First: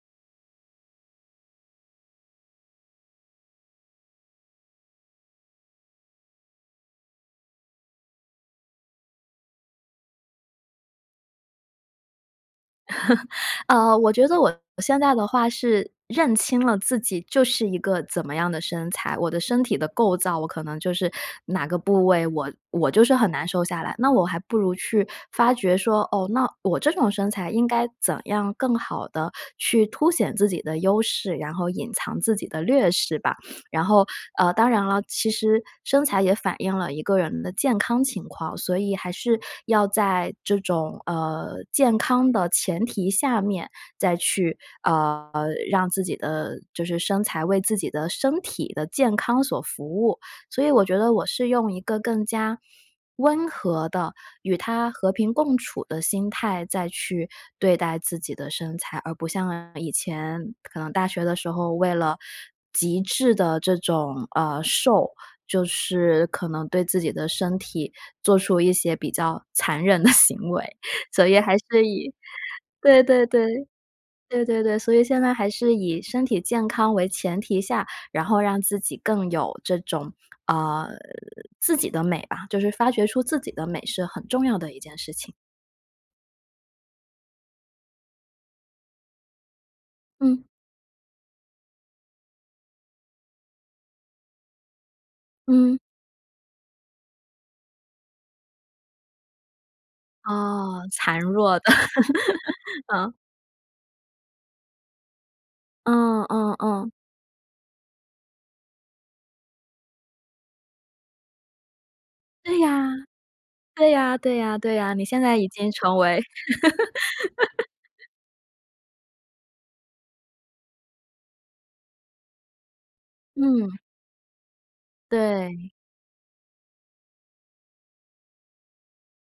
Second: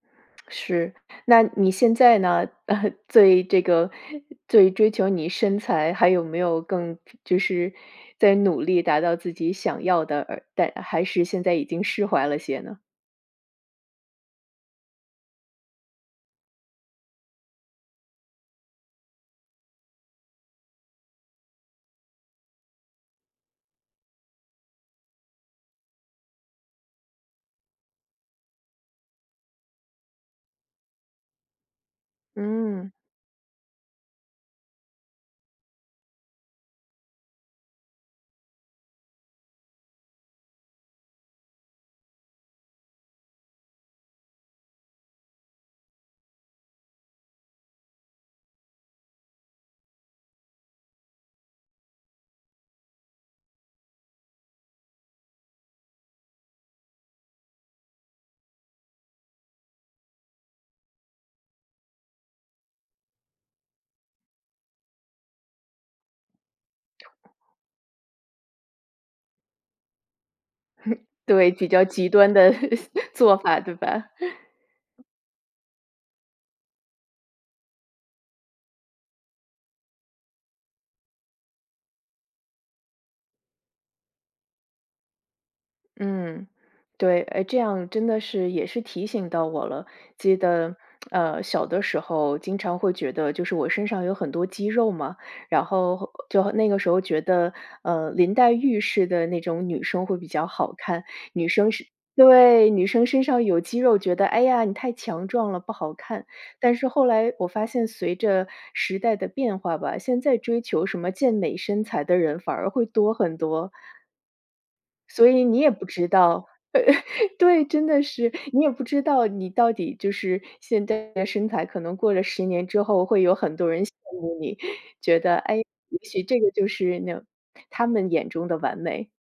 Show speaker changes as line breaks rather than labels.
是，那你现在呢？最这个最追求你身材，还有没有更就是在努力达到自己想要的呃但还是现在已经释怀了些呢？
呃，我觉得我现在的话是认清了自己就是一个怎么样的身材，我的身体的构造我可能就是，哪个部位我我就是很难瘦下来，那我还不如去发觉说，哦，那我这种身材应该怎样更好地去凸显自己的优势，然后隐藏自己的略
嗯。
势吧。然后，呃，当然了，其实，身材也反映了一个人的健康情况，所以还是，要在这种呃，健康的前提下面，再去，呃，让自己的，就是身材为自己的身体的健康所服务。所以我觉得我是用一个更加温和的，与它和平共处的心态再去对待自己的身材。而不像以前，可能大学的时候为了，极致的这种，呃，瘦，就是可能对自己的身体，做出一些比较残忍的行为。所以
对，
还
比较
是
极
以，
端的
对对
做法，
对。
对吧？
对对对。所以现在还是以身体健康为前提下，然后让自己更有这种，呃，自己的美吧，就是发掘出自己的美是很重要的一件事情。
嗯，对，诶这样真的是也是提醒到我了，记
嗯。
得，呃，小的时候经常会觉得就是我身上有很多肌肉嘛，然
嗯。
后就那个时候觉得，呃，林黛玉似的那种女生会比较好
哦，
看。
孱
女
弱的。
生是对。女生
嗯。
身上有肌肉，觉得唉呀你太强壮了不好
嗯
看。
嗯
但是
嗯。
后来我发现随着时代的变化吧，现在追求什么健美身材的人反
对
而会
呀，
多很多。
对呀对呀对呀，你现
所
在
以
已
你也
经
不
成
知
为
道。对对，真的 是，你也不知道你到底就是现在的身材，可能过了10年之后，会有很多
嗯。
人羡慕你，觉得，诶，
对。
也许这个就是那种他们眼中的完美。